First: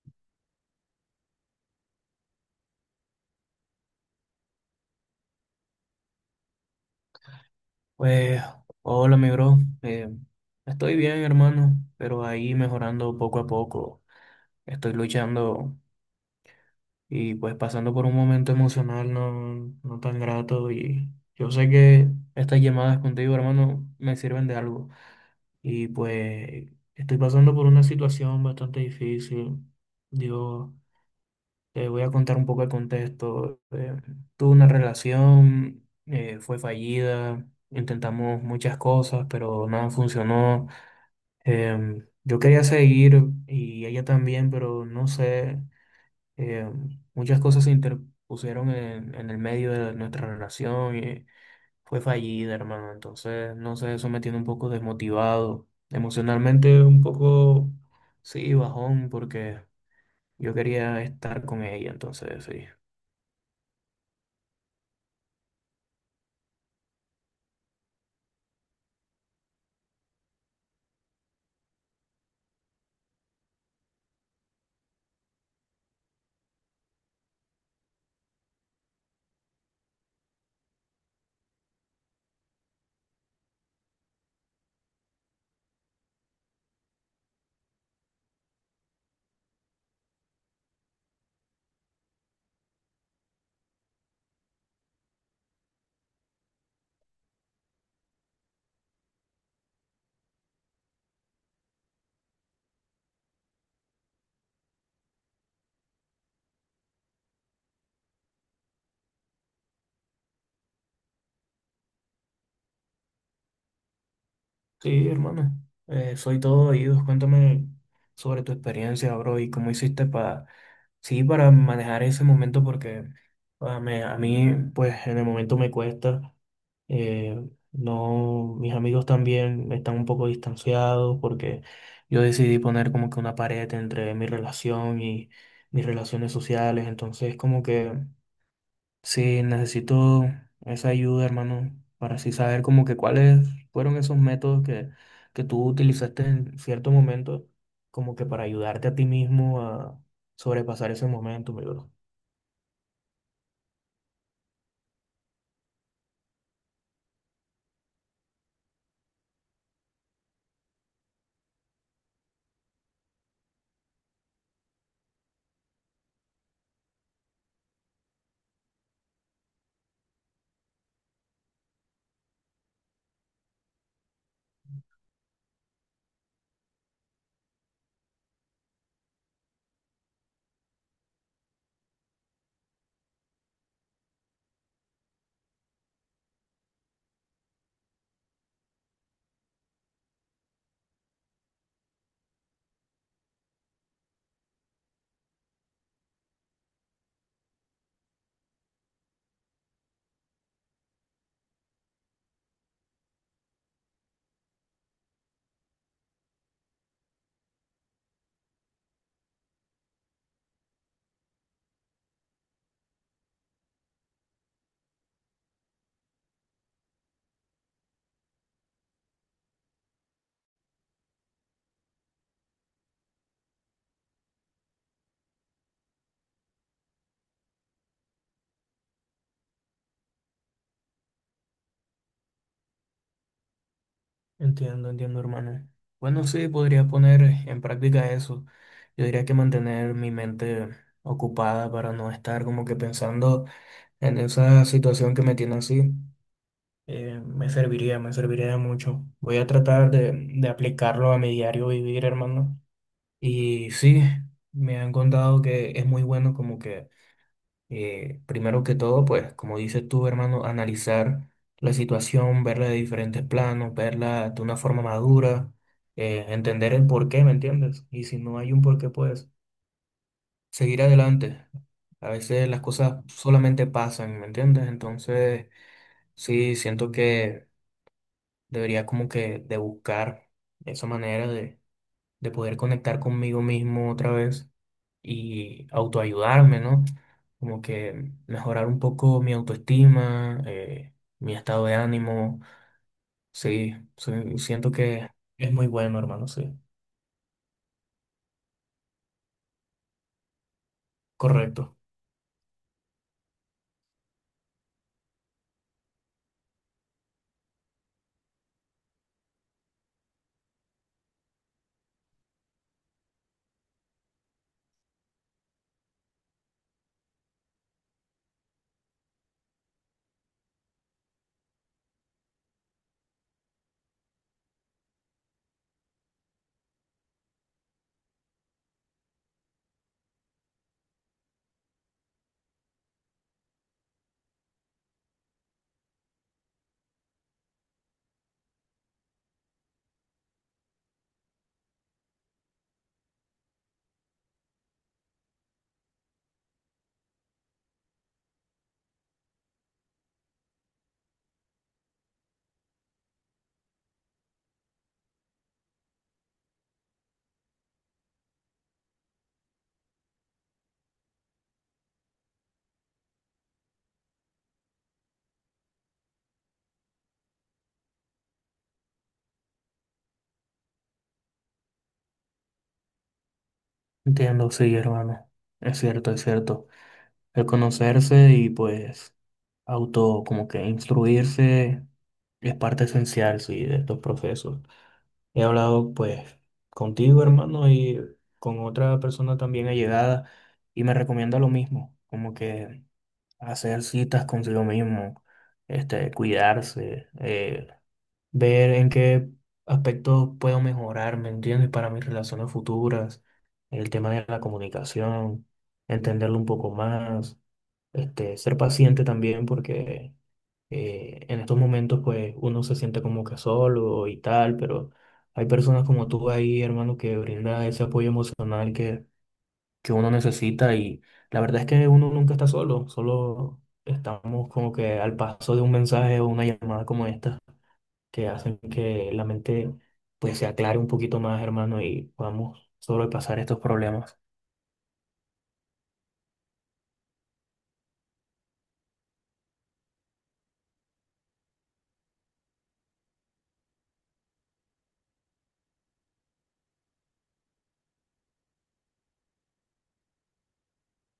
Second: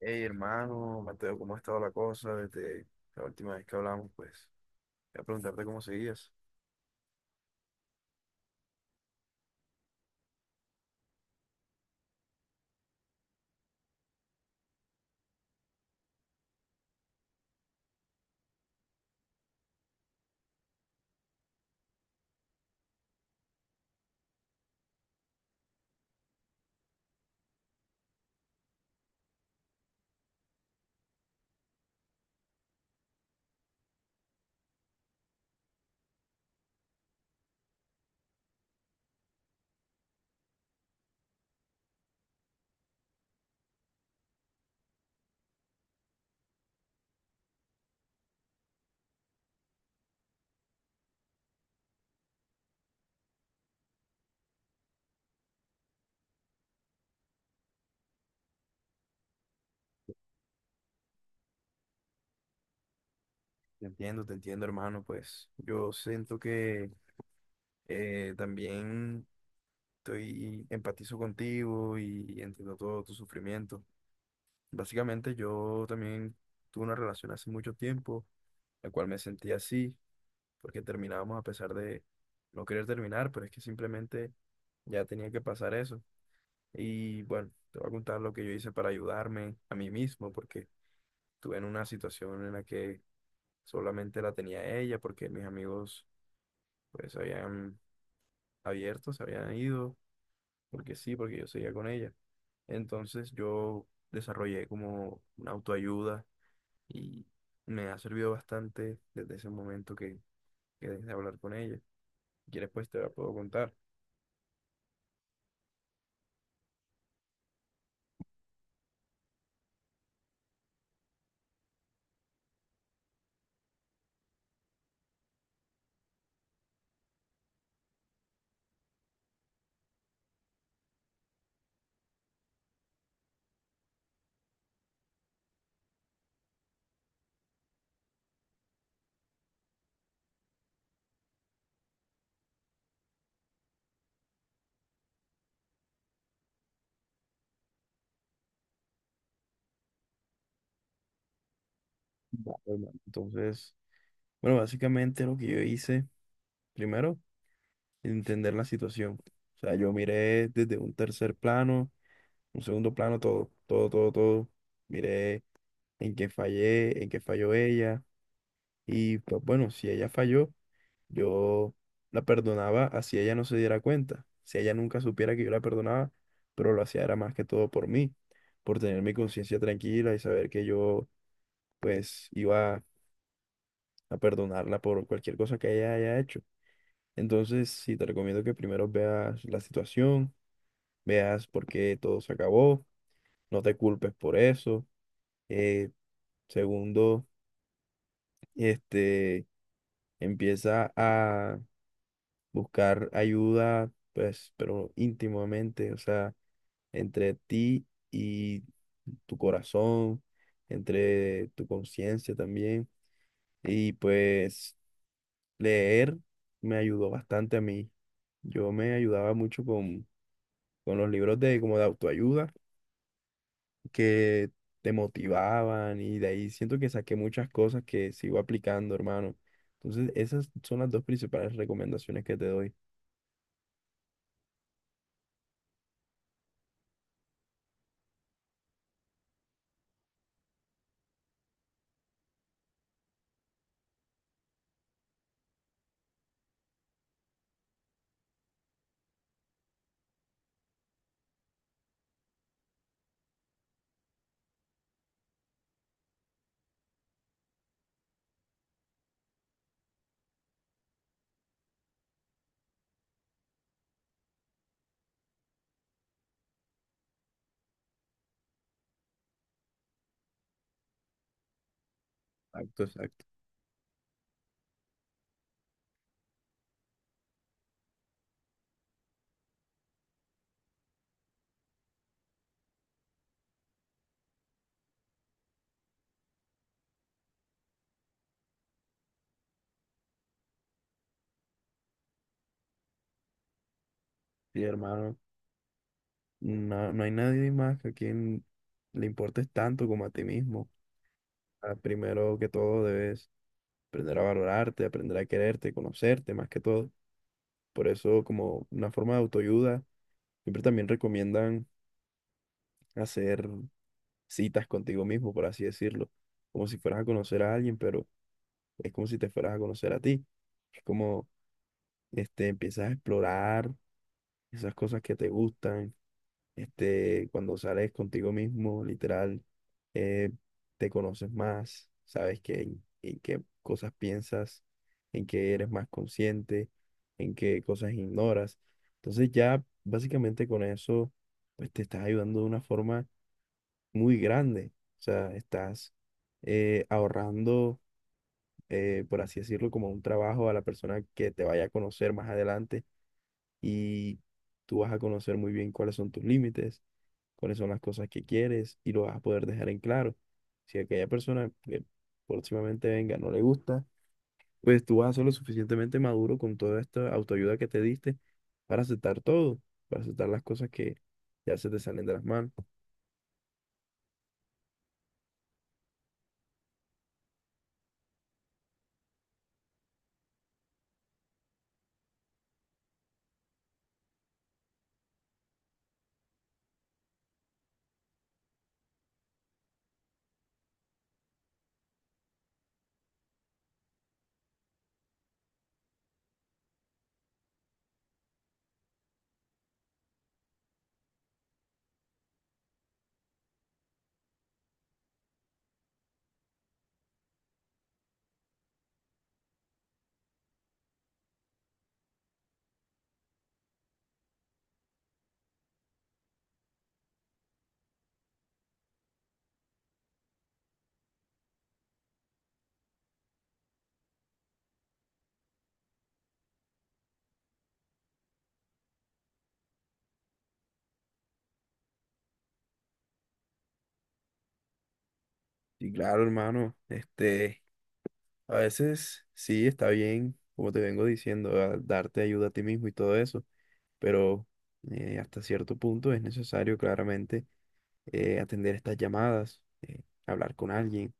Hey, hermano, Mateo, ¿cómo ha estado la cosa desde la última vez que hablamos? Pues, voy a preguntarte cómo seguías. Pues, hola, mi bro. Estoy bien, hermano, pero ahí mejorando poco a poco. Estoy luchando y pues pasando por un momento emocional no tan grato, y yo sé que estas llamadas contigo, hermano, me sirven de algo. Y pues estoy pasando por una situación bastante difícil. Dios. Te voy a contar un poco el contexto. Tuve una relación, fue fallida, intentamos muchas cosas, pero nada funcionó. Yo quería seguir y ella también, pero no sé, muchas cosas se interpusieron en el medio de nuestra relación y fue fallida, hermano. Entonces, no sé, eso me tiene un poco desmotivado. Emocionalmente un poco, sí, bajón, porque yo quería estar con ella, entonces, sí. Te entiendo, hermano. Pues, yo siento que también estoy empatizo contigo y entiendo todo tu sufrimiento. Básicamente, yo también tuve una relación hace mucho tiempo, la cual me sentí así, porque terminábamos a pesar de no querer terminar, pero es que simplemente ya tenía que pasar eso. Y bueno, te voy a contar lo que yo hice para ayudarme a mí mismo, porque estuve en una situación en la que solamente la tenía ella, porque mis amigos pues habían abierto, se habían ido, porque sí, porque yo seguía con ella. Entonces yo desarrollé como una autoayuda y me ha servido bastante desde ese momento que dejé de hablar con ella. Si quieres, pues te la puedo contar. Sí, hermano, soy todo oídos. Cuéntame sobre tu experiencia, bro, y cómo hiciste sí, para manejar ese momento, porque a mí, pues, en el momento me cuesta. eh, no, mis amigos también están un poco distanciados porque yo decidí poner como que una pared entre mi relación y mis relaciones sociales. Entonces, como que sí, necesito esa ayuda, hermano, para así saber como que cuáles fueron esos métodos que tú utilizaste en cierto momento, como que para ayudarte a ti mismo a sobrepasar ese momento, mi bro. Vale, hermano. Entonces, bueno, básicamente lo que yo hice, primero, entender la situación. O sea, yo miré desde un tercer plano, un segundo plano, todo, todo, todo, todo. Miré en qué fallé, en qué falló ella. Y pues bueno, si ella falló, yo la perdonaba así ella no se diera cuenta. Si ella nunca supiera que yo la perdonaba, pero lo hacía era más que todo por mí, por tener mi conciencia tranquila y saber que yo pues iba a perdonarla por cualquier cosa que ella haya hecho. Entonces, sí, te recomiendo que primero veas la situación, veas por qué todo se acabó, no te culpes por eso. Eh, Segundo, este, empieza a buscar ayuda, pues, pero íntimamente, o sea, entre ti y tu corazón, entre tu conciencia también. Y pues leer me ayudó bastante a mí. Yo me ayudaba mucho con los libros de como de autoayuda que te motivaban y de ahí siento que saqué muchas cosas que sigo aplicando, hermano. Entonces, esas son las dos principales recomendaciones que te doy. Entiendo, hermano. Bueno, sí, podría poner en práctica eso. Yo diría que mantener mi mente ocupada para no estar como que pensando en esa situación que me tiene así. Me serviría, me serviría de mucho. Voy a tratar de aplicarlo a mi diario vivir, hermano. Y sí, me han contado que es muy bueno como primero que todo, pues, como dices tú, hermano, analizar la situación, verla de diferentes planos, verla de una forma madura, entender el porqué, ¿me entiendes? Y si no hay un porqué, pues, seguir adelante. A veces las Exacto, cosas exacto. solamente pasan, ¿me entiendes? Entonces, sí, siento que... Debería como que de buscar esa manera de poder conectar conmigo mismo otra vez y autoayudarme, ¿no? Como que mejorar un poco mi autoestima, mi estado de ánimo. Sí, sí, Sí, siento que hermano, es muy bueno, hermano, sí. no, no hay nadie más que a quien le importes tanto como a ti mismo. Ah, Correcto. primero que todo debes aprender a valorarte, aprender a quererte, conocerte más que todo. Por eso, como una forma de autoayuda, siempre también recomiendan hacer citas contigo mismo, por así decirlo, como si fueras a conocer a alguien, pero es como si te fueras a conocer a ti. Es como, este, empiezas a explorar esas cosas que te gustan. Este, cuando sales contigo mismo, literal, eh, te conoces más, sabes en qué cosas piensas, en qué eres más consciente, en qué cosas ignoras. Entonces ya básicamente con eso, pues te estás ayudando de una forma muy grande. O sea, estás ahorrando por así decirlo, como un trabajo a la persona que te vaya a conocer más adelante y tú vas a conocer muy bien cuáles son tus límites, cuáles son las cosas que quieres y lo vas a poder dejar en claro. Si aquella persona que próximamente venga no le gusta, pues tú vas a ser lo suficientemente maduro con toda esta autoayuda que te diste para aceptar todo, para aceptar las cosas que ya se te salen de las manos. Entiendo, sí, hermano. Es cierto, es cierto. El conocerse y pues auto como que instruirse es parte esencial, sí, de estos procesos. He hablado pues contigo, hermano, y con otra persona también allegada y me recomienda lo mismo, como que hacer citas consigo mismo, este, cuidarse, ver en qué aspectos puedo mejorar, ¿me entiendes? Para mis relaciones futuras, el tema de la comunicación, entenderlo un poco más, este, ser paciente también porque en estos momentos pues uno se siente como que solo y tal, pero hay personas como tú ahí, hermano, que brinda ese apoyo emocional que uno necesita, y la verdad es que uno nunca está solo, solo estamos como que al paso de un mensaje o una llamada como esta que hacen que la mente pues se aclare un poquito más, hermano, y podamos sobrepasar estos problemas. Y claro, hermano, este, a veces sí está bien, como te vengo diciendo, a- darte ayuda a ti mismo y todo eso, pero hasta cierto punto es necesario claramente atender estas llamadas, hablar con alguien,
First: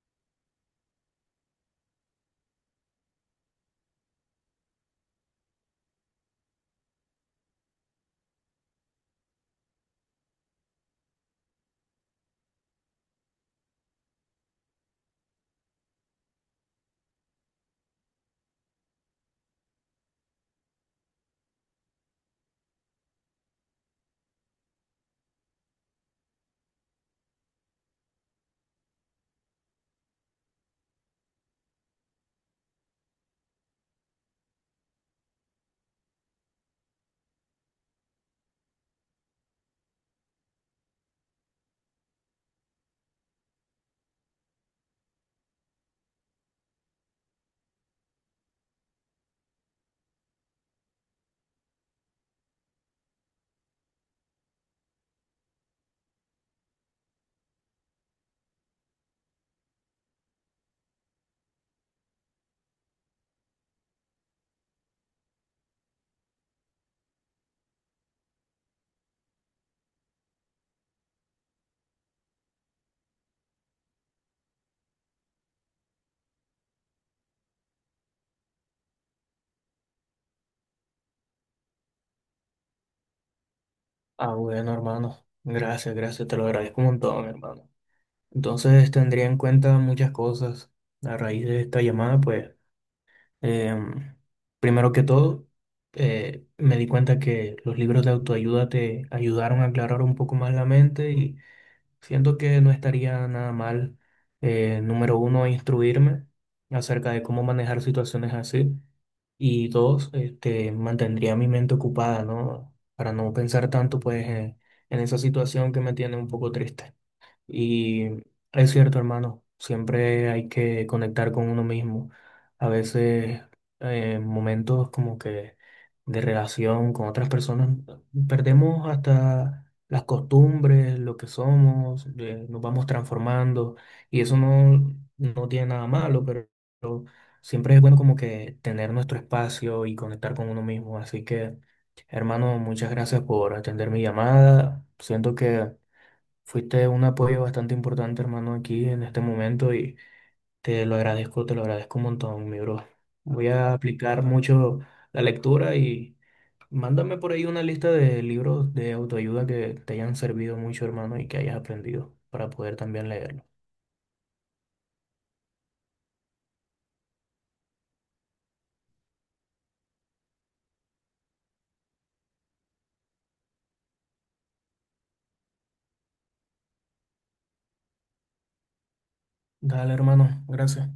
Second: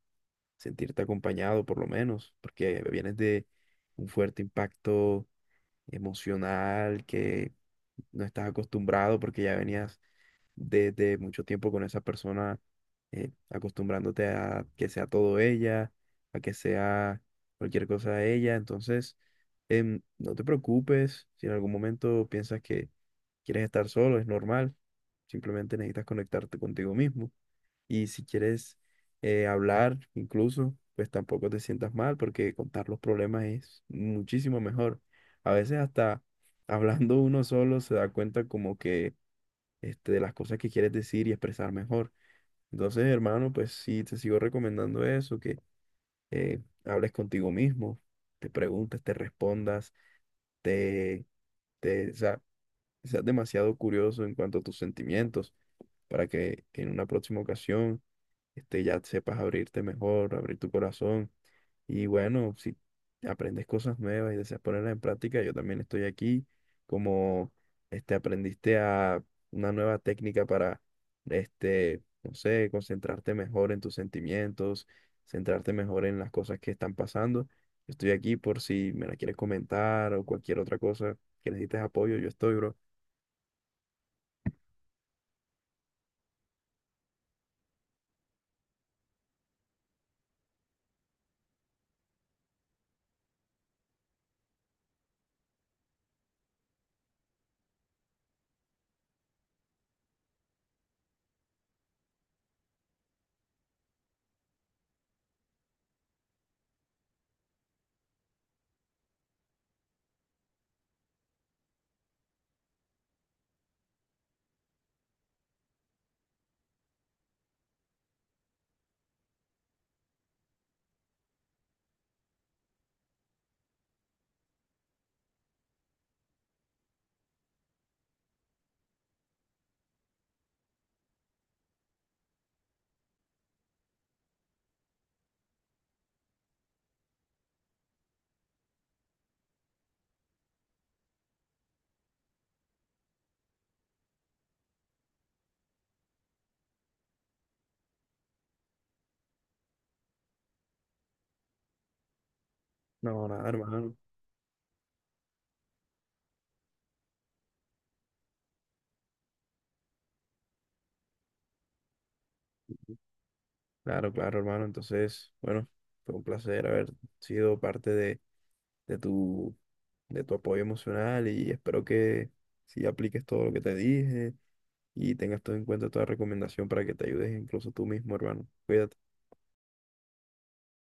sentirte acompañado por lo menos, porque vienes de un fuerte impacto emocional que no estás acostumbrado porque ya venías desde mucho tiempo con esa persona, acostumbrándote a que sea todo ella, a que sea cualquier cosa de ella, entonces no te preocupes si en algún momento piensas que quieres estar solo, es normal. Simplemente necesitas conectarte contigo mismo. Y si quieres hablar, incluso, pues tampoco te sientas mal porque contar los problemas es muchísimo mejor. A veces hasta hablando uno solo se da cuenta como que este, de las cosas que quieres decir y expresar mejor. Entonces, hermano, pues sí, te sigo recomendando eso, que hables contigo mismo, te preguntes, te respondas, te, o sea, seas demasiado curioso en cuanto a tus sentimientos, para que en una próxima ocasión este, ya sepas abrirte mejor, abrir tu corazón. Y bueno, si aprendes cosas nuevas y deseas ponerlas en práctica, yo también estoy aquí. Como este, aprendiste a una nueva técnica para, este, no sé, concentrarte mejor en tus sentimientos, centrarte mejor en las cosas que están pasando. Estoy aquí por si me la quieres comentar o cualquier otra cosa que necesites apoyo, yo estoy, bro. Ah, bueno, hermano. Gracias, gracias, te lo agradezco un montón, hermano. Entonces tendría en cuenta muchas cosas a raíz de esta llamada, pues em, primero que todo, me di cuenta que los libros de autoayuda te ayudaron a aclarar un poco más la mente y siento que no estaría nada mal, número 1, instruirme acerca de cómo manejar situaciones así, y dos, este, mantendría mi mente ocupada, ¿no? Para no pensar tanto pues en esa situación que me tiene un poco triste. Y es cierto, hermano, siempre hay que conectar con uno mismo. A veces, momentos como que de relación con otras personas, perdemos hasta las costumbres, lo que somos, nos vamos transformando y eso no tiene nada malo, pero siempre es bueno como que tener nuestro espacio y conectar con uno mismo. Así que, hermano, muchas gracias por atender mi llamada. Siento que... Fuiste un apoyo bastante importante, hermano, aquí en este momento y te lo agradezco un montón, mi bro. No, nada, Voy a hermano. aplicar mucho la lectura y mándame por ahí una lista de libros de autoayuda que te hayan servido mucho, hermano, y que hayas aprendido para poder también leerlo. Claro, claro, hermano. Entonces, bueno, fue un placer haber sido parte de tu, de tu apoyo emocional y espero que sí apliques todo lo que te dije y tengas todo en cuenta toda recomendación para que te ayudes incluso tú mismo, hermano. Cuídate. Dale, hermano, gracias.